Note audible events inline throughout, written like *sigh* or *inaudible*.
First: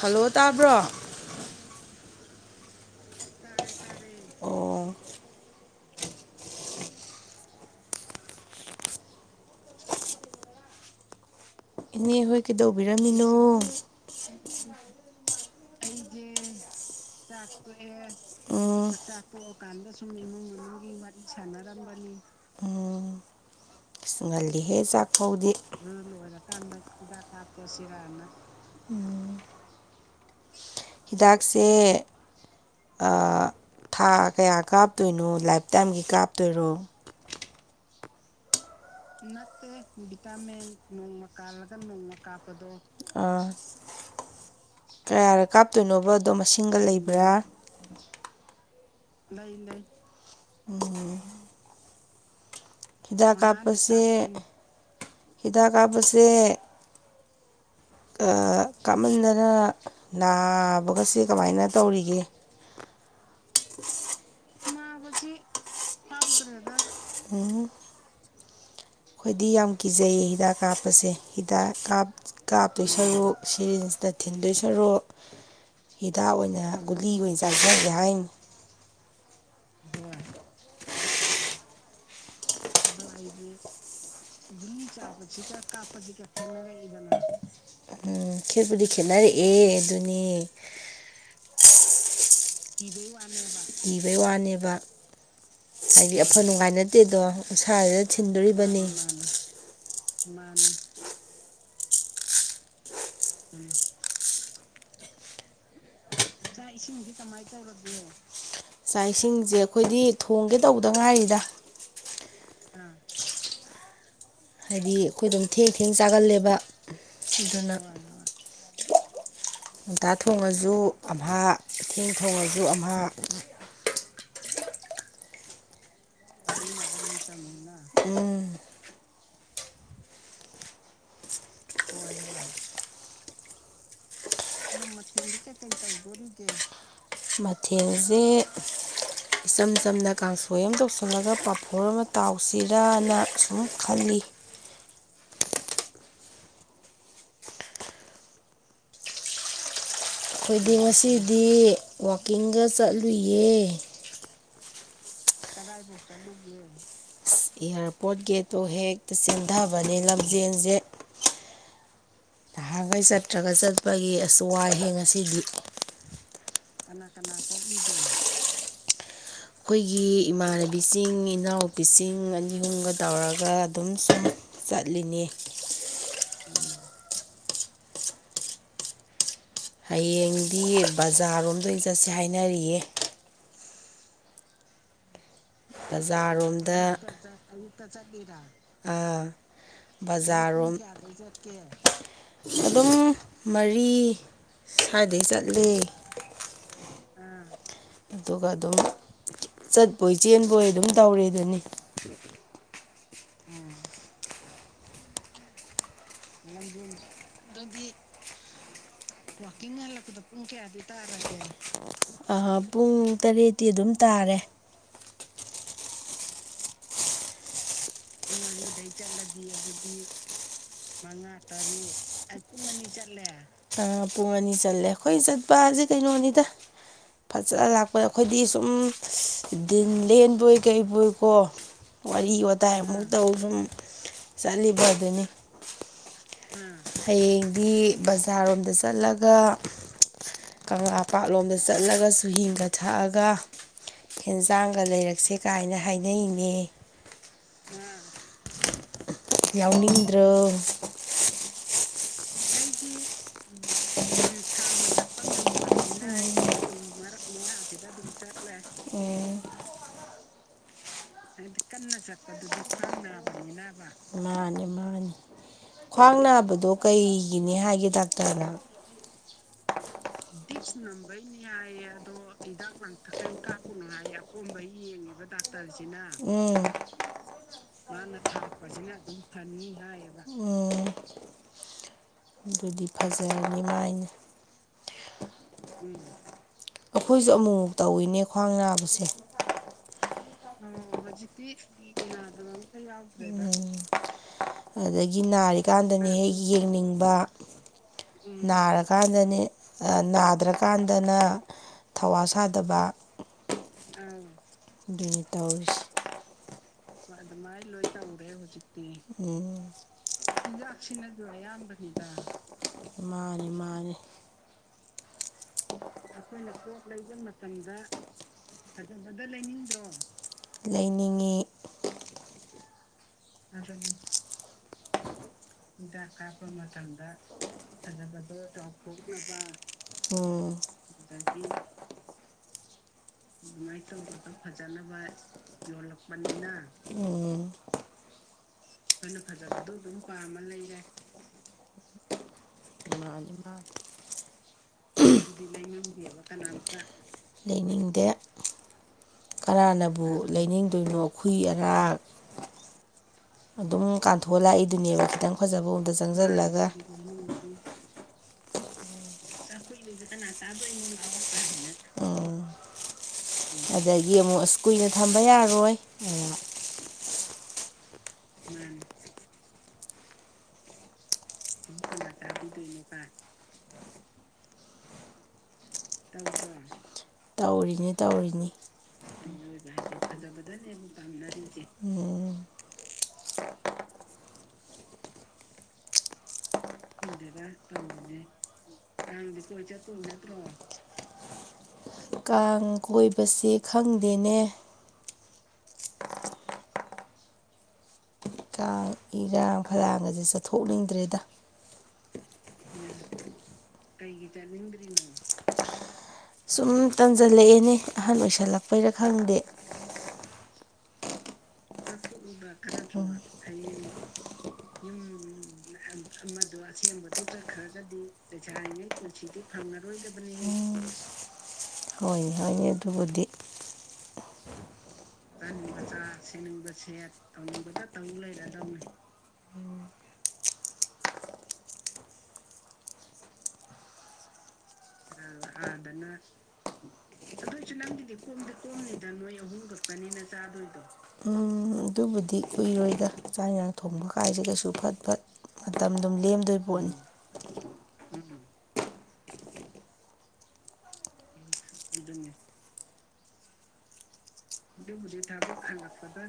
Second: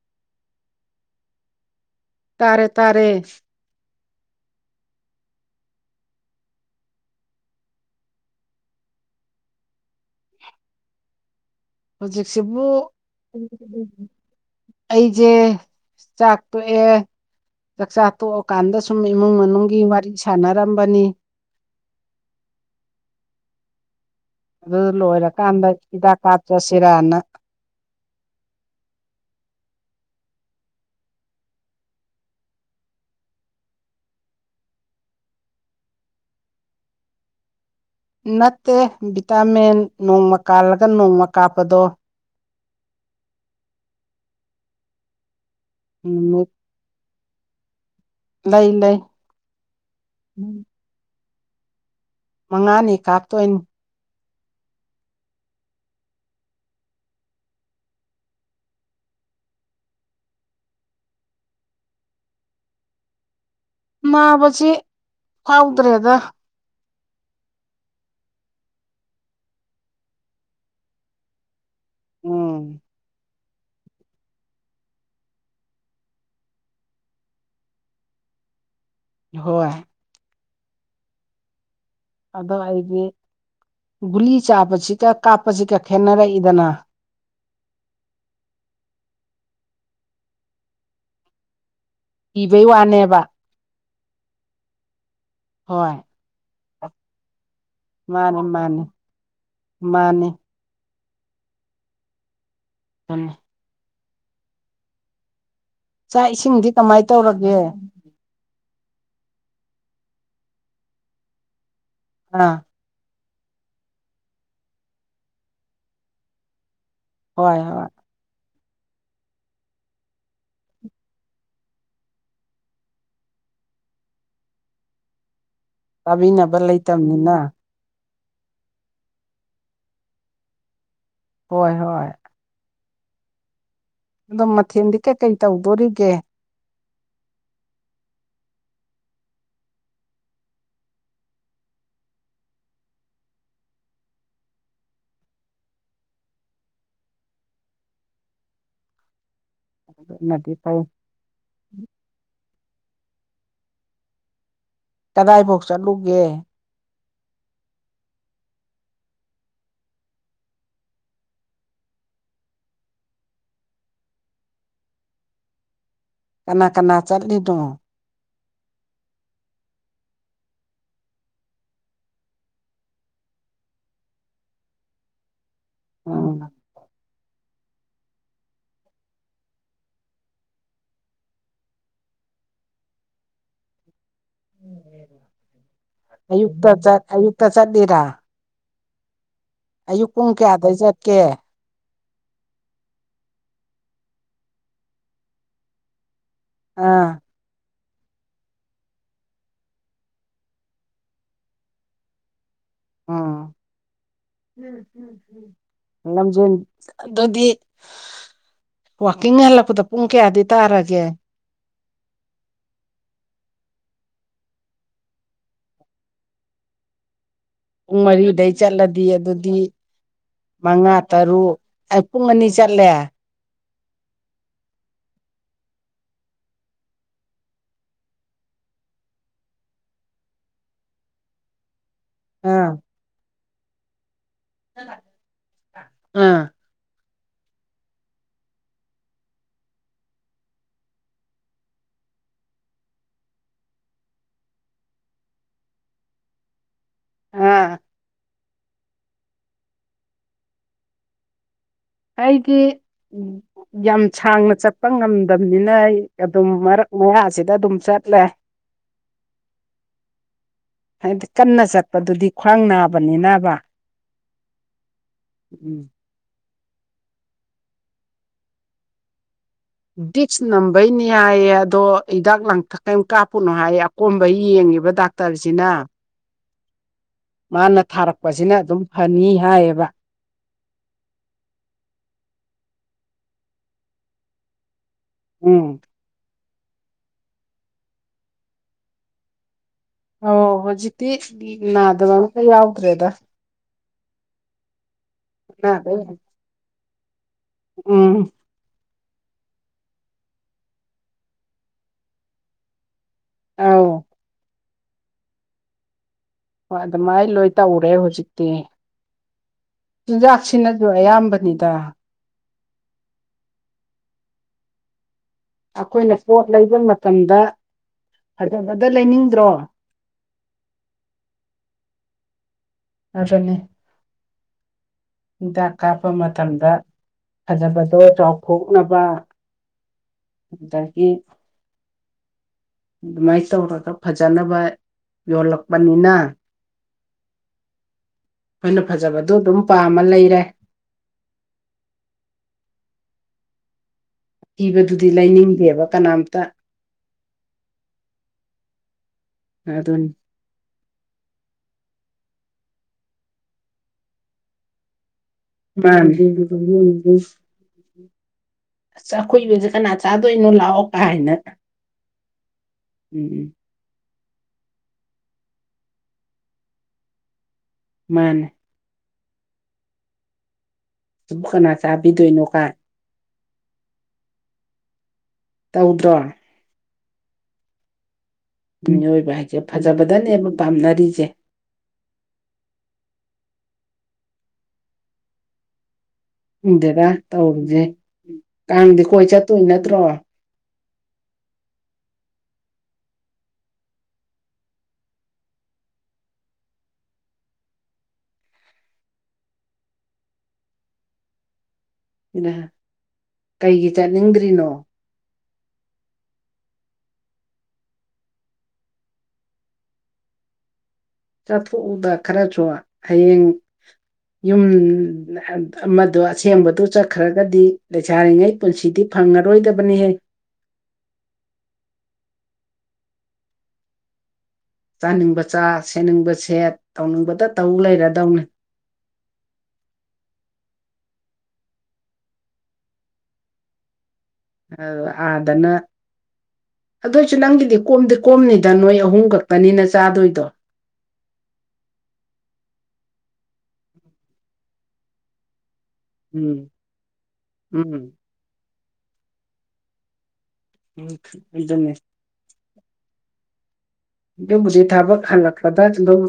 hello ꯇꯥꯕ꯭ꯔꯣ ꯇꯥꯔꯦ ꯇꯥꯔꯦ ꯑꯣ ꯏꯅꯦ ꯍꯣꯏ ꯍꯧꯖꯤꯛꯁꯤꯕꯨ ꯀꯩꯗꯧꯕꯤꯔꯝꯃꯤꯅꯣ ꯑꯩꯖꯦ ꯆꯥꯛ ꯇꯣꯛꯑꯦ ꯆꯥꯛꯆꯥ ꯇꯣꯛꯑꯀꯥꯟꯗ ꯎꯝ ꯁꯨꯝ ꯏꯃꯨꯡ ꯆꯥꯛꯄꯣꯛꯑꯒ ꯃꯅꯨꯡꯒꯤ ꯋꯥꯔꯤ ꯁꯥꯟꯅꯔꯝꯕꯅꯤ ꯁꯅꯥꯔꯝꯕꯅꯤ ꯎꯝ ꯏꯁ ꯉꯜꯂꯤ ꯍꯦ ꯑꯗꯨ ꯆꯥꯛꯐꯧꯗꯤ ꯂꯣꯏꯔꯀꯥꯟꯗ ꯑꯗꯨ ꯍꯤꯗꯥꯛ ꯂꯣꯏꯔꯀꯥꯟꯗ ꯀꯥꯞꯆꯁꯤꯔꯥꯅ ꯍꯤꯗꯥꯛ ꯀꯥꯞ *unintelligible* ꯁꯤꯔꯥꯅ ꯎꯝ ꯍꯤꯗꯥꯛꯁꯦ ꯑꯥ ꯊꯥ ꯀꯌꯥ ꯀꯥꯞꯇꯣꯏꯅꯣ ꯂꯥꯏꯞꯇꯥꯏꯝꯒꯤ ꯀꯥꯞꯇꯣꯏꯔꯣ ꯅꯠꯇꯦ ꯅꯠꯇꯦ ꯚꯤꯇꯥꯃꯤꯟ ꯅꯣꯡꯃ ꯚꯤꯇꯥꯃꯦꯟ ꯀꯥꯜꯂꯒ ꯅꯣꯡꯃ ꯀꯥꯜꯂꯒ ꯀꯥꯞꯄꯗꯣ ꯅꯣꯡꯃ ꯀꯥꯞꯄꯗꯣ ꯑꯥ ꯀꯌꯥꯔꯛ ꯀꯥꯞꯇꯣꯏꯅꯣꯕ ꯑꯗꯣ ꯅꯨꯃꯤꯠ ꯃꯥꯁꯤꯡꯒ ꯂꯩꯕ꯭ꯔꯥ ꯂꯩ ꯂꯩ ꯎꯝ ꯃꯉꯥꯅꯤ ꯍꯤꯗꯥꯛ ꯀꯥꯞꯇꯣꯏꯅꯤ ꯀꯥꯞꯄꯁꯦ ꯍꯤꯗꯥꯛ ꯀꯥꯞꯄꯁꯦ ꯀꯥ ꯀꯥꯃꯟꯗꯅ ꯅꯥꯕꯒꯁꯦ ꯀꯃꯥꯏꯅ ꯇꯧꯔꯤꯒꯦ ꯃꯥꯕꯁꯤ ꯐꯥꯎꯗ꯭ꯔꯦꯗ ꯎꯝ ꯈꯣꯏꯗꯤ ꯌꯥꯝ ꯀꯤꯖꯩꯌꯦ ꯍꯤꯗꯥꯛ ꯀꯥꯞꯄꯁꯦ ꯍꯤꯗꯥꯛ ꯀꯥꯞ ꯎꯝ ꯀꯥꯞꯇꯣꯏ ꯁꯔꯨꯛ ꯁꯤꯔꯤꯟꯁꯅ ꯊꯤꯟꯗꯣꯏ ꯁꯥꯔꯛ ꯍꯤꯗꯥꯛ ꯑꯣꯏꯅ ꯒꯨꯂꯤ ꯑꯣꯏꯅ ꯆꯥꯖꯒꯦ ꯍꯥꯏꯅꯤ ꯍꯣꯏ ꯑꯗꯣ ꯑꯩꯗꯤ ꯒꯨꯂꯤ ꯆꯥꯕꯁꯤꯒ ꯀꯥꯞꯄꯖꯤꯒ ꯈꯦꯠꯅꯔꯛꯏꯗꯅ ꯎꯝ ꯈꯦꯠꯄꯨꯗꯤ ꯈꯦꯅꯔꯛ ꯑꯦ ꯑꯗꯨꯅꯤ *inaudible* ꯋꯥꯅꯦꯕ ꯀꯤꯕꯩ ꯋꯥꯅꯦꯕ ꯍꯣꯏ ꯑꯐ ꯅꯨꯡꯉꯥꯏ ꯅꯠꯇꯦꯗꯣ ꯎꯟꯁꯥꯁꯤꯗ ꯃꯥꯅꯤ ꯃꯥꯅꯤ ꯊꯤꯟꯗꯧꯔꯤꯕꯅꯤ ꯃꯥꯅꯤ ꯃꯥꯅꯤ ꯎꯝ ꯆꯥꯛ ꯏꯁꯤꯡꯗꯤ ꯀꯃꯥꯏꯅ ꯇꯧꯔꯒꯦ ꯆꯥꯛ ꯏꯁꯤꯡꯁꯦ ꯑꯩꯈꯣꯏꯗꯤ ꯊꯣꯡꯒꯦ ꯇꯧꯗ ꯉꯥꯏꯔꯤꯗ ꯍꯥ ꯑꯥ ꯍꯥꯏꯗꯤ ꯑꯩꯈꯣꯏ ꯑꯗꯨꯝ ꯊꯦꯡ ꯊꯦꯡ ꯆꯥꯒꯜꯂꯦꯕ ꯍꯣꯏ ꯑꯗꯨꯅ ꯍꯣꯏ ꯉꯟꯇꯥ ꯊꯣꯡꯉꯁꯨ ꯑꯃꯍꯥ ꯊꯦꯡꯅ ꯊꯣꯡꯉꯁꯨ ꯑꯃꯍꯥ ꯆꯥꯕꯤꯅꯕ ꯂꯩꯇꯕꯅꯤꯅ ꯎꯝ ꯍꯣꯏ ꯍꯣꯏ ꯗꯣ ꯃꯊꯦꯜꯗꯤ ꯀꯩꯀꯩ ꯇꯧꯗꯣꯔꯤꯒꯦ *unintelligible* ꯃꯊꯦꯜꯖꯦ ꯏꯆꯝ ꯆꯝꯅ ꯀꯥꯡꯁꯣꯏ ꯑꯃ ꯇꯧꯁꯜꯂꯒ ꯄꯥꯐꯣꯔ ꯑꯃ ꯇꯥꯎꯁꯤꯔꯅ ꯁꯨꯝ ꯈꯜꯂꯤ ꯑꯗꯨꯅꯗꯤ ꯑꯩꯈꯣꯏꯗꯤ ꯐꯩ ꯉꯁꯤꯗꯤ ꯋꯥꯛꯀꯤꯡꯒ ꯆꯠꯂꯨꯏꯌꯦ ꯀꯗꯥꯏꯐꯥꯎ ꯆꯠꯂꯨꯒꯦ ꯏꯁ ꯏꯌꯥꯔꯄꯣꯔꯠ ꯒꯦꯠꯇꯣ ꯍꯦꯛꯇ ꯆꯦꯟꯗꯕꯅꯦ ꯂꯝꯖꯦꯟꯖꯦ ꯅꯍꯥꯟꯒꯩ ꯆꯠꯇ꯭ꯔꯒ ꯆꯠꯄꯒꯤ ꯑꯁ ꯋꯥꯏꯍꯦ ꯉꯁꯤꯗꯤ ꯀꯅꯥ ꯀꯅꯥ ꯆꯠꯂꯤꯅꯣ ꯑꯩꯈꯣꯏꯒꯤ ꯏꯃꯥꯟꯅꯕꯤꯁꯤꯡ ꯏꯅꯥꯎꯄꯤꯁꯤꯡ ꯑꯅꯤ ꯑꯍꯨꯝꯒ ꯇꯧꯔꯒ ꯑꯗꯨꯝ ꯁꯨꯝ ꯆꯠꯂꯤꯅꯦ ꯎꯝ ꯍꯌꯦꯡꯗꯤ ꯕꯖꯥꯔꯔꯣꯝꯗ ꯑꯣꯏꯅ ꯆꯠꯁꯦ ꯍꯥꯏꯅꯔꯤꯌꯦ ꯑꯌꯨꯛꯇ ꯕꯖꯥꯔꯔꯣꯝꯗ ꯆꯠ ꯑꯌꯨꯛꯇ ꯆꯠꯂꯤꯔꯥ ꯑꯥ ꯑꯌꯨꯛ ꯄꯨꯡ ꯕꯖꯥꯔꯔꯣꯝ ꯀꯌꯥꯗꯩ ꯆꯠꯀꯦ ꯑꯗꯨꯝ ꯃꯔꯤ ꯁꯥꯏꯗꯩ ꯆꯠꯂꯦ ꯑꯥ ꯑꯥ ꯑꯗꯨꯒ ꯑꯗꯨꯝ ꯆꯠꯄꯣꯏ ꯆꯦꯟꯕꯣꯏ ꯑꯗꯨꯝ ꯇꯧꯔꯦꯗꯨꯅꯤ ꯎꯝ ꯂꯝꯖꯦꯜ ꯑꯗꯨꯗꯤ ꯋꯥꯀꯤꯡ ꯍꯜꯂꯛꯄꯗ ꯄꯨꯡ ꯀꯌꯥꯗꯤ ꯇꯥꯔꯒꯦ ꯑꯥ ꯄꯨꯡ ꯇꯔꯦꯠꯇꯤ ꯑꯗꯨꯝ ꯇꯥꯔꯦ ꯄꯨꯡ ꯃꯔꯤꯗꯩ ꯆꯠꯂꯗꯤ ꯑꯗꯨꯗꯤ ꯃꯉꯥ ꯇꯔꯨꯛ ꯑꯩꯠ ꯄꯨꯡ ꯑꯅꯤ ꯆꯠꯂꯦ ꯑꯥ ꯄꯨꯡ ꯑꯅꯤ ꯆꯠꯂꯦ ꯑꯩꯈꯣꯏ ꯆꯠꯄꯖꯦ ꯀꯩꯅꯣꯅꯤꯗ ꯐꯖ ꯂꯥꯛꯄ ꯑꯩꯈꯣꯏꯗꯤ ꯁꯨꯝ ꯗꯤꯟ ꯂꯦꯟꯕꯣꯏ ꯀꯩꯕꯣꯏꯀꯣ *inaudible* ꯋꯥꯔꯤ ꯑꯥ ꯋꯥꯇꯥꯏ ꯑꯃꯨꯛ ꯇꯧ ꯁꯨꯝ ꯆꯠꯂꯤꯕꯗꯨꯅꯤ ꯑꯥ ꯍꯌꯦꯡꯗꯤ ꯕꯖꯥꯔꯔꯣꯝꯗ ꯆꯠꯂꯒ ꯀꯪꯂꯥ ꯄꯥꯠꯂꯣꯝꯗ ꯆꯠꯂꯒ ꯆꯨꯍꯤꯡꯒ ꯊꯛꯑꯥꯒ ꯍꯦꯟꯖꯥꯡꯒ ꯂꯩꯔꯛꯁꯦ ꯀꯥꯏꯅ ꯍꯥꯏꯅꯩꯅꯦ ꯑꯉꯥꯡ ꯌꯥꯎꯅꯤꯡꯗ꯭ꯔꯣ ꯑꯩꯗꯤ ꯎꯝ ꯌꯥꯝ ꯁꯥꯡꯅ ꯆꯠꯄ ꯉꯝꯗꯝꯅꯤꯅ ꯑꯩ ꯑꯗꯨꯝ ꯃꯔꯛ ꯃꯌꯥꯖꯤꯗ ꯑꯗꯨꯝ ꯆꯠꯂꯦ ꯎꯝ *inaudible* ꯍꯥꯏꯗꯤ ꯀꯟꯅ ꯆꯠꯄꯗꯨꯗꯤ ꯈ꯭ꯋꯥꯡ ꯅꯥꯕꯅꯤꯅꯕ ꯃꯥꯅꯤ ꯃꯥꯅꯤ ꯎꯝ ꯈ꯭ꯋꯥꯡ ꯅꯥꯕꯗꯣ ꯀꯩꯒꯤꯅꯦ ꯍꯥꯏꯒꯦ ꯗꯥꯛꯇꯔꯅ ꯗꯤꯛꯁ ꯅꯝꯕꯩꯅꯦ ꯍꯥꯏꯌꯦ ꯑꯗꯣ ꯍꯤꯗꯥꯛ ꯂꯥꯡꯊꯛ ꯀꯩꯝ ꯀꯥꯞꯄꯨꯅꯣ ꯍꯥꯏꯌꯦ ꯑꯄꯣꯝꯕ ꯌꯦꯡꯉꯣ ꯗꯥꯛꯇꯔꯖꯤꯅ ꯎꯝ ꯃꯥꯅ ꯊꯥꯔꯛꯄꯖꯤꯅ ꯑꯗꯨꯝ ꯐꯅꯤ ꯍꯥꯏꯕ ꯎꯝ ꯑꯗꯨꯗꯤ ꯐꯖꯔꯅꯤ ꯃꯥꯏꯅ ꯎꯝ ꯑꯈꯣꯏꯖꯨ ꯑꯃꯨꯛꯃꯨꯛ ꯇꯧꯋꯤꯅꯦ ꯈ꯭ꯋꯥꯡ ꯅꯥꯕꯁꯦ ꯑꯣ ꯍꯨꯖꯤꯛꯇꯤ ꯅꯥꯗꯕ ꯑꯝꯇ ꯌꯥꯎꯗ꯭ꯔꯦꯗ ꯎꯝ ꯑꯗꯒꯤ ꯅꯥꯗ ꯅꯥꯔꯤꯀꯥꯟꯗꯅ ꯍꯦꯛ ꯌꯦꯡꯅꯤꯡꯕ ꯎꯝ ꯎꯝ ꯅꯥꯔ ꯀꯥꯟꯗꯅꯦ ꯑ ꯅꯥꯗ꯭ꯔꯀꯥꯟꯗꯅ ꯊꯧꯋꯥ ꯁꯥꯗꯕ ꯑꯧ ꯑꯗꯨꯅꯤ ꯇꯧꯔꯤꯁꯤ ꯍꯣꯏ ꯑꯗꯨꯝꯃꯥꯏ ꯂꯣꯏ ꯇꯧꯔꯦ ꯍꯧꯖꯤꯛꯇꯤ ꯎꯝ ꯆꯤꯟꯖꯥꯛꯁꯤꯅꯖꯨ ꯑꯌꯥꯝꯕꯅꯤꯗ ꯃꯥꯅꯤ ꯃꯥꯅꯤ ꯑꯈꯣꯏꯅ ꯄꯣꯠ ꯂꯩꯕ ꯃꯇꯝꯗ ꯐꯖꯕꯗ ꯂꯩꯅꯤꯡꯗ꯭ꯔꯣ ꯂꯩꯅꯤꯡꯉꯤ ꯑꯗꯨꯅꯤ *inaudible* ꯍꯤꯗꯥꯛ ꯀꯥꯞꯄ ꯃꯇꯝꯗ ꯐꯖꯕꯗꯣ ꯐꯖꯕꯗꫭ ꯆꯥꯎꯊꯣꯛꯅꯕ ꯆꯥꯎꯊꫭꯛꯈꯤꯕ ꯎꯝ ꯑꯗꯒꯤ *unintelligible* ꯑꯗꯨꯝꯃꯥꯏ ꯇꯧꯔꯒ ꯐꯖꯅꯕ ꯌꯣꯜꯂꯛꯄꯅꯤꯅ ꯎꯝ ꯑꯈꯣꯏꯅ ꯐꯖꯕꯗꯣ ꯑꯗꯨꯝ ꯄꯥꯝꯃ ꯂꯩꯔꯦ ꯃꯥꯅꯤ *unintelligible* *unintelligible* ꯂꯩꯅꯤꯡꯗꯦꯕ ꯀꯅꯥꯝꯇ ꯂꯩꯅꯤꯡꯗꯦ ꯀꯅꯥꯅꯕꯨ ꯑꯗꯨꯅꯤ ꯂꯩꯅꯤꯡꯗꯣꯏꯅꯣ ꯑꯈꯨꯨꯏ ꯑꯔꯥꯛ ꯑꯗꯨꯝ ꯀꯥꯟꯊꯣꯛꯑ ꯂꯥꯛꯏꯗꯨꯅꯦꯕ ꯈꯤꯇꯪ ꯐꯖꯕ ꯑꯃꯗ ꯃꯥꯟꯅꯦ ꯆꯪꯁꯤꯜꯂꯒ *unintelligible* ꯑꯈꯨꯏꯕꯖꯦ ꯀꯥꯟꯅ ꯆꯥꯗꫭꯏꯅꫭꯅ *unintelligible* ꯎꯝ ꯎꯝ ꯎꯝ ꯑꯗꯒꯤ ꯑꯃꯨꯛ ꯏꯁ ꯀꯨꯏꯅ ꯊꯝꯕ ꯌꯥꯔꯣꯏ *unintelligible* ꯃꯥꯟꯅꯦ ꯃꯥꯟꯅꯦ ꯑꯗꯨꯕꫭ ꯀꯅꯥ ꯆꯥꯕꯤꯗꯣꯏꯅꯣ ꯒꯥꯏ *unintelligible* ꯇꯧꯗ꯭ꯔꯣ ꯇꯧꯔꯤꯅꯤ ꯇꯧꯔꯤꯅꯤ ꯃꯤꯑꯣꯏꯕ ꯍꯥꯏꯁꯦ ꯐꯖꯕꯗꯅꯦꯕ ꯄꯥꯝꯅꯔꯤꯖꯦ ꯎꯝ ꯈꯪꯗꯦꯗ ꯇꯧꯔꯤꯖꯦ ꯀꯥꯡꯗꯤ ꯀꯣꯏ ꯆꯠꯇꯣꯏ ꯅꯠꯇ꯭ꯔꯣ ꯀꯥꯡ ꯀꯣꯏꯕꯁꯦ ꯈꯪꯗꯦꯅꯦ ꯀꯥꯡ ꯏꯔꯥꯡ ꯐꯂꯥꯡꯒꯁꯦ ꯆꯠꯊꯣꯛꯅꯤꯡꯗ꯭ꯔꯦꯗ ꯗꯨꯅ ꯀꯩꯒꯤ ꯆꯠꯅꯤꯡꯗ꯭ꯔꯤꯅꯣ ꯁꯨꯝ ꯇꯟꯖꯜꯂꯛꯑꯦꯅꯦ ꯑꯍꯟ ꯑꯣꯏꯁꯜꯂꯛꯄꯩꯔꯥ ꯈꯪꯗꯦ ꯆꯊꯣꯛꯎꯗ ꯈꯔꯁꯨ ꯍꯌꯦꯡ ꯌꯨꯝ ꯅꯍꯥꯟ ꯑꯃꯗꯣ ꯑꯁꯦꯡꯕꯗꯨ ꯆꯠꯈ꯭ꯔꯒꯗꯤ ꯂꯩꯁꯥꯔꯤꯉꯩ ꯄꯨꯟꯁꯤꯗꯤ ꯐꯪꯉꯔꯣꯏꯗꯕꯅꯤꯍꯦ ꯍꯣꯏꯅꯦ ꯍꯣꯏꯅꯦ ꯑꯗꯨꯕꯨꯗꯤ ꯆꯥꯅꯤꯡꯕ ꯆꯥ ꯁꯦꯠꯅꯤꯡꯕ ꯁꯦꯠ ꯇꯧꯅꯤꯡꯕꯇ ꯇꯧ ꯂꯩꯔꯗꯧꯅꯤ ꯑ ꯑꯥꯗꯅ ꯑꯗꯨꯏꯁꯨ ꯅꯪꯒꯤꯗꯤ ꯀꯣꯝꯗꯤ ꯀꯣꯝꯅꯤꯗ ꯅꯣꯏ ꯑꯍꯨꯝꯈꯛ ꯈꯛꯇꯅꯤꯅ ꯆꯥꯗꯣꯏꯗꯣ ꯎꯝ ꯑꯗꯨꯕꯨꯗꯤ ꯀꯨꯏꯔꯣꯏꯗ ꯆꯥꯛ ꯌꯦꯟꯁꯥꯡ ꯊꯣꯡꯕ ꯀꯥꯏꯁꯤ ꯀꯩꯁꯨ ꯐꯠ ꯐꯠ ꯃꯇꯝ ꯗꯨꯝ ꯂꯦꯝꯗꯣꯏ ꯎꯝ ꯄꯣꯠꯅꯤ ꯎꯝ ꯎꯝ ꯑꯗꯨꯅꯦ ꯑꯗꯨꯕꯨꯖꯤꯛ ꯊꯕꯛ ꯍꯜꯂꯛꯄꯗꯥ ꯑꯗꯨꯝ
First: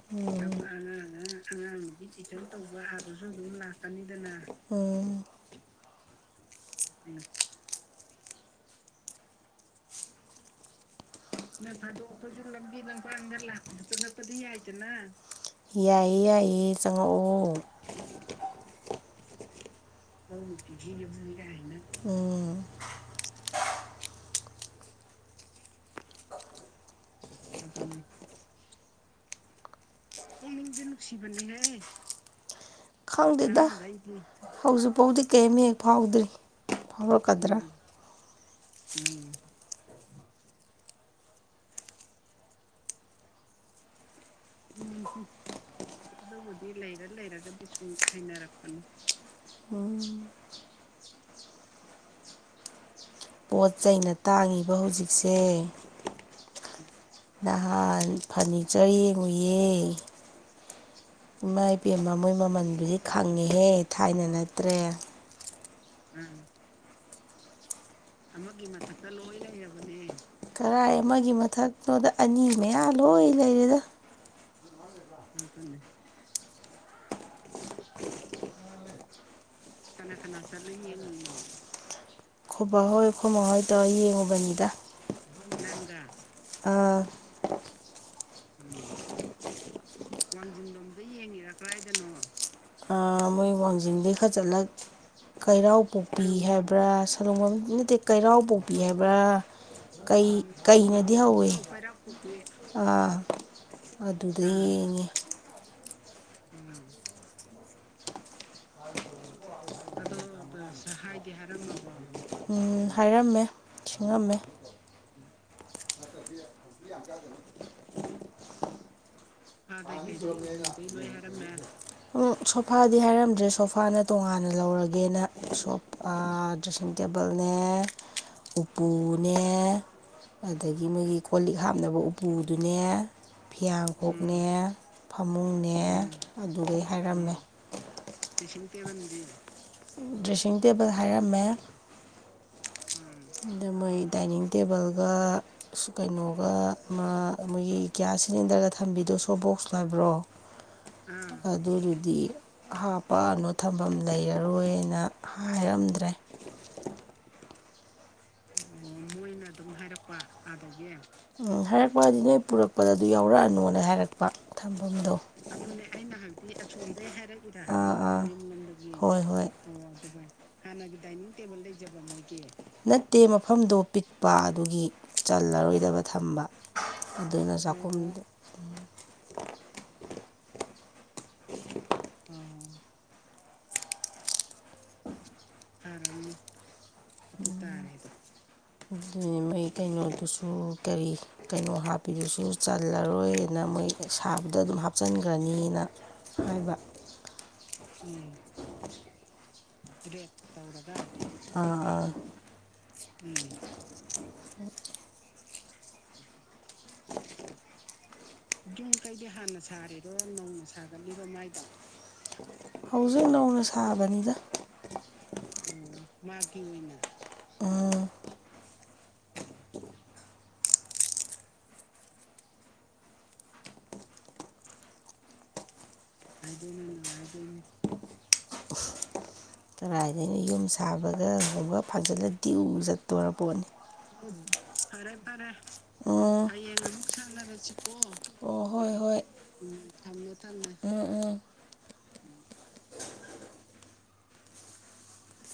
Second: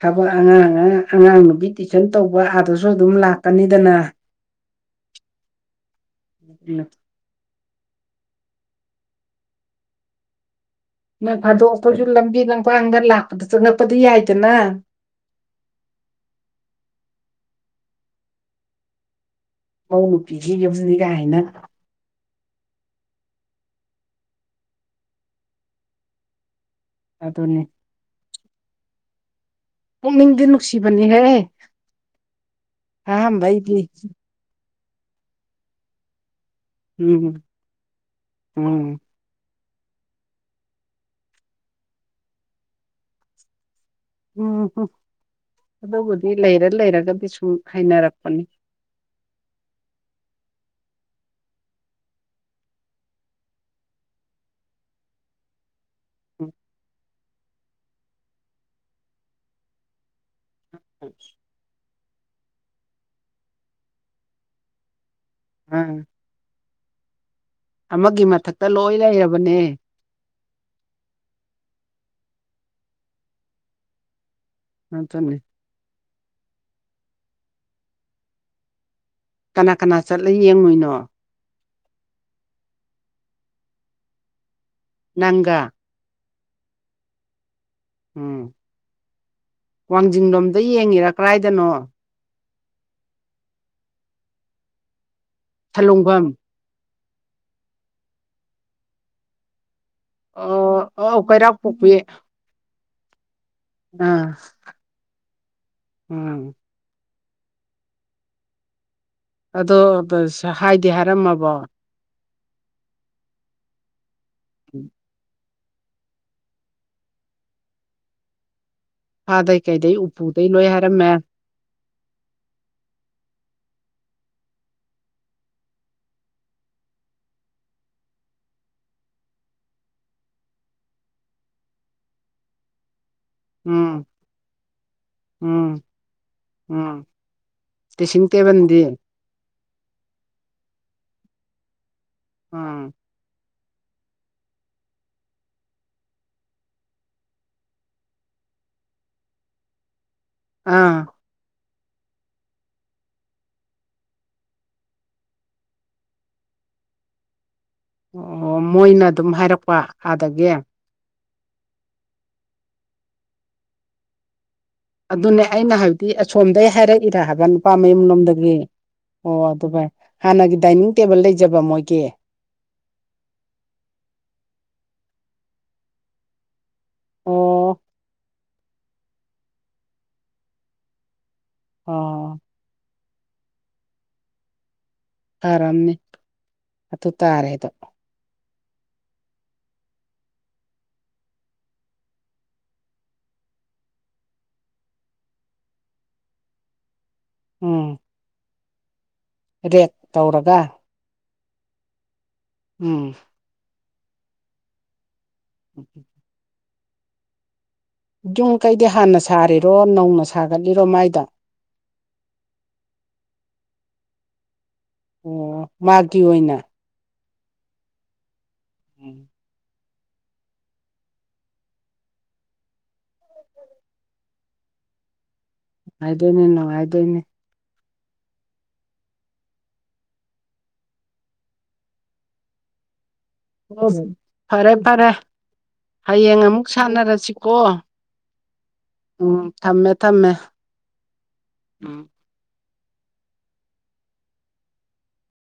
ꯊꯕꯛ ꯑꯉꯥꯡ ꯑꯉꯥꯡ ꯑꯉꯥꯡ ꯅꯨꯕꯤ ꯁꯤꯗꯁꯨ ꯇꯧꯕ ꯍꯥꯟꯅꯁꯨ ꯑꯗꯨꯝ ꯂꯥꯛꯀꯅꯤꯗꯅ ꯎꯝ ꯅꯨꯄꯤꯅ ꯅꯣꯡ ꯐꯥꯗꯣꯛ ꯑꯩꯈꯣꯏꯁꯨ ꯂꯝꯕꯤ ꯂꯝꯈꯥꯡꯗ ꯂꯥꯛꯄꯗ ꯆꯉꯛꯄꯗꯤ ꯌꯥꯏ ꯌꯥꯏꯗꯅꯥ ꯌꯥꯏꯌꯦ ꯌꯥꯏꯌꯦ ꯆꯪꯉꯛꯑꯣ ꯏꯃꯧ ꯅꯨꯄꯤꯒꯤ ꯌꯨꯝꯅꯤ ꯒꯥꯏꯅ ꯎꯝ ꯑꯗꯨꯅꯤ ꯅꯨꯡꯁꯤꯕꯅꯤꯍꯦ ꯈꯪꯗꯦꯗ ꯑꯍꯥꯟꯕꯩꯗꯤ ꯍꯧꯖꯤꯛꯐꯥꯎꯗꯤ ꯀꯦꯝ ꯍꯦꯛ ꯐꯥꯎꯗ꯭ꯔꯤ ꯎꯝ ꯐꯥꯎꯔꯛꯀꯗ꯭ꯔꯥ ꯎꯝ ꯎꯝꯍꯨꯝ ꯑꯗꯨꯕꯨꯗꯤ ꯂꯩꯔ ꯂꯩꯔꯒꯗꯤ ꯁꯨꯝ ꯍꯩꯅꯔꯛꯄꯅꯤ ꯎꯝ ꯄꯣꯠ ꯆꯩꯅ ꯇꯥꯡꯉꯤꯕ ꯍꯧꯖꯤꯛꯁꯦ ꯎꯝ ꯅꯍꯥꯟ ꯐꯔꯅꯤꯆꯔ ꯌꯦꯡꯉꯨꯏꯌꯦ ꯏꯃꯥꯏ ꯄꯦꯝꯃ ꯃꯣꯏ ꯃꯃꯜꯕꯨꯗꯤ ꯈꯪꯉꯤꯍꯦ ꯊꯥꯏꯅ ꯅꯠꯇ꯭ꯔꯦ ꯎꯝ ꯑꯃꯒꯤ ꯃꯊꯛꯇ ꯂꯣꯏ ꯂꯩꯔꯕꯅꯦ ꯀꯔꯥꯏ ꯑꯃꯒꯤ ꯃꯊꯛꯅꯣꯗ ꯑꯅꯤ ꯃꯌꯥ ꯂꯣꯏ ꯂꯩꯔꯦꯗ ꯑꯗꯨꯅꯤ ꯗꯨꯅꯤ ꯀꯅꯥ ꯀꯅꯥ ꯆꯠꯂ ꯌꯦꯡꯉꯨꯏꯅꯣ ꯈꯣꯏꯕꯥ ꯍꯣꯏ ꯈꯣꯏꯃꯥꯍꯣꯏ ꯇꯧꯔ ꯌꯦꯡꯉꯨꯕꯅꯤꯗ ꯅꯪꯒꯥ ꯑꯥ ꯎꯝ ꯋꯥꯡꯖꯤꯡ ꯂꯣꯝꯗ ꯌꯦꯡꯉꯤꯔ ꯀ꯭ꯔꯥꯏꯗꯅꯣ ꯑ ꯃꯣꯏ ꯋꯥꯡꯖꯤꯡꯗꯒꯩ ꯈꯔ ꯆꯠꯂ ꯀꯩꯔꯥꯎ ꯁꯂꯨꯡꯐꯝ ꯄꯣꯛꯄꯤ ꯍꯥꯏꯕ꯭ꯔꯥ ꯂꯣꯡꯕꯝ ꯅꯠꯇꯦ ꯀꯩꯔꯥꯎ ꯄꯣꯛꯄꯤ ꯍꯥꯏꯕ꯭ꯔꯥ ꯀꯩ ꯑꯣ ꯀꯩꯅꯗꯤ ꯑꯣ ꯍꯧꯋꯦ ꯀꯩꯔꯥꯛ ꯄꯣꯛꯄꯤ ꯑꯥ ꯑꯥ ꯑꯗꯨꯗ ꯌꯦꯡꯉꯦ ꯎꯝ ꯑꯗꯣ ꯍꯥꯏꯗꯤ ꯍꯥꯏꯔꯝꯃꯕꯣ ꯎꯝ ꯍꯥꯏꯔꯝꯃꯦ ꯁꯤꯡꯉꯝꯃꯦ ꯌꯥꯝ *unintelligible* ꯁꯣꯐꯥꯗꯩ ꯀꯩꯗꯩ ꯎꯄꯨꯗꯩ ꯂꯣꯏ ꯍꯥꯏꯔꯝꯃꯦ ꯁꯣꯐꯥꯗꯤ ꯍꯥꯏꯔꯝꯗ꯭ꯔꯦ ꯁꯣꯐꯥꯅ ꯇꯣꯉꯥꯟꯅ ꯂꯧꯔꯒꯦꯅ ꯁꯣ ꯑꯥ ꯗ꯭ꯔꯦꯁꯤꯡ ꯇꯦꯕꯜꯅꯦ ꯎꯄꯨꯅꯦ ꯑꯗꯒꯤ ꯅꯣꯏꯒꯤ ꯀꯣꯜ ꯂꯤꯛ ꯍꯥꯞꯅꯕ ꯎꯄꯨꯗꯨꯅꯦ ꯐꯤꯌꯥꯡ ꯎꯝ ꯈꯣꯛ ꯅꯦ ꯎꯝ ꯐꯃꯨꯡꯅꯦ ꯑꯗꯨꯒꯩ ꯎꯝ ꯍꯥꯏꯔꯝꯃꯦ ꯗ꯭ꯔꯦꯁꯤꯡ ꯇꯦꯕꯜꯗꯤ ꯗ꯭ꯔꯦꯁꯤꯡ ꯇꯦꯕꯜ ꯍꯥꯏꯔꯝꯃꯦ ꯎꯝ ꯑꯗ ꯃꯣꯏ ꯗꯥꯏꯅꯤꯡ ꯇꯦꯕꯜꯒ ꯀꯩꯅꯣꯒ ꯃꯥ ꯃꯣꯏꯒꯤ ꯒ꯭ꯌꯥꯁ ꯁꯤꯂꯤꯟꯗꯔꯒ ꯊꯝꯕꯤꯗꯣ ꯁꯣ ꯕꯣꯛꯁ ꯥꯍꯥꯏꯕ꯭ꯔꯣ ꯑꯥ ꯑꯗꯨꯗꯨꯗꯤ ꯍꯥꯄꯛ ꯑꯅꯣ ꯊꯝꯐꯝ ꯂꯩꯔꯔꯣꯏꯅ ꯍꯥꯏꯔꯝꯗ꯭ꯔꯦ ꯑꯣ ꯃꯣꯏꯅ ꯑꯗꯨꯝ ꯍꯥꯏꯔꯛꯄ ꯑꯥꯗꯒꯤ *inaudible* ꯎꯝ ꯍꯥꯏꯔꯛꯄ ꯑꯗꯤ ꯅꯣꯏ ꯄꯨꯔꯛꯄꯗ ꯑꯗꯨ ꯌꯥꯎꯔꯛ ꯑꯅꯨꯅ ꯍꯥꯏꯔꯛꯄ ꯊꯝꯕꯝꯗꯣ ꯑꯗꯨꯅꯦ ꯑꯩꯅ ꯍꯥꯏꯕꯗꯤ ꯑꯁꯣꯝꯗꯩ ꯍꯥꯏꯔꯛꯏꯔ ꯍꯥꯏꯕ ꯅꯨꯄꯥ ꯑꯥ ꯃꯌꯨꯝ ꯑꯥ ꯂꯣꯝꯗꯒꯤ ꯍꯣꯏ ꯍꯣꯏ ꯑꯣ ꯑꯗꯨ ꯍꯥꯟꯅꯒꯤ ꯗꯥꯏꯅꯤꯡ ꯇꯦꯕꯜ ꯂꯩꯖꯕ ꯃꯣꯏꯒꯤ ꯅꯠ ꯇꯦ ꯃꯐꯝꯗꯣ ꯄꯤꯛꯄ ꯑꯗꯨꯒꯤ ꯆꯜꯂꯔꯣꯏꯗꯕ ꯊꯝꯕ ꯑꯗꯨꯅ ꯑꯣ ꯆꯥꯛꯈꯨꯝ ꯑꯣ ꯐꯔꯝꯅꯤ ꯑꯗꯨ ꯇꯥꯔꯦꯗꯣ ꯑꯗꯨꯅꯤ ꯃꯣꯏ ꯀꯩꯅꯣꯗꯨꯁꯨ ꯀꯔꯤ ꯀꯩꯅꯣ ꯍꯥꯞꯄꯤꯗꯨꯁꯨ ꯆꯜꯂꯔꯣꯏꯅ ꯃꯣꯏ ꯁꯥꯕꯗ ꯑꯗꯨꯝ ꯍꯥꯞꯆꯟꯒ꯭ꯔꯅꯤꯅ ꯍꯥꯏꯕ ꯎꯝ ꯔꯦꯛ ꯇꯧꯔꯒ ꯑꯥ ꯑꯥ ꯎꯝ *inaudible* *inaudible* *unintelligible* ꯌꯨꯝ ꯀꯩꯗꯤ ꯍꯥꯟꯅ ꯁꯥꯔꯤꯔꯣ ꯅꯧꯅ ꯁꯥꯒꯠꯂꯤꯔꯣ ꯃꯥꯏꯗꯣ ꯍꯧꯖꯤꯛ ꯅꯧꯅ ꯁꯥꯕꯅꯤꯗ ꯃꯥꯒꯤ ꯑꯣꯏꯅ ꯑꯥ *unintelligible* ꯑꯗꯨꯅꯤ ꯅꯨꯡꯉꯥꯢꯗꯣꯏꯅꯤ *inaudible* ꯀꯔꯥꯏꯗꯩ ꯌꯨꯝ ꯁꯥꯕꯒ ꯂꯨꯍꯣꯡꯕꯒꯥ ꯐꯡꯖꯟꯂꯥ ꯗꯤꯎ ꯆꯠ *unintelligible* ꯑꯣ ꯐꯔꯦ ꯐꯔꯦ *unintelligible* ꯍꯌꯦꯡ ꯑꯃꯨꯛ ꯁꯥꯟꯅꯔꯖꯤꯀꯣ ꯎꯝ ꯊꯝꯃꯦ ꯊꯝꯃꯦ ꯎꯝ ꯎꯝ ꯎꯝ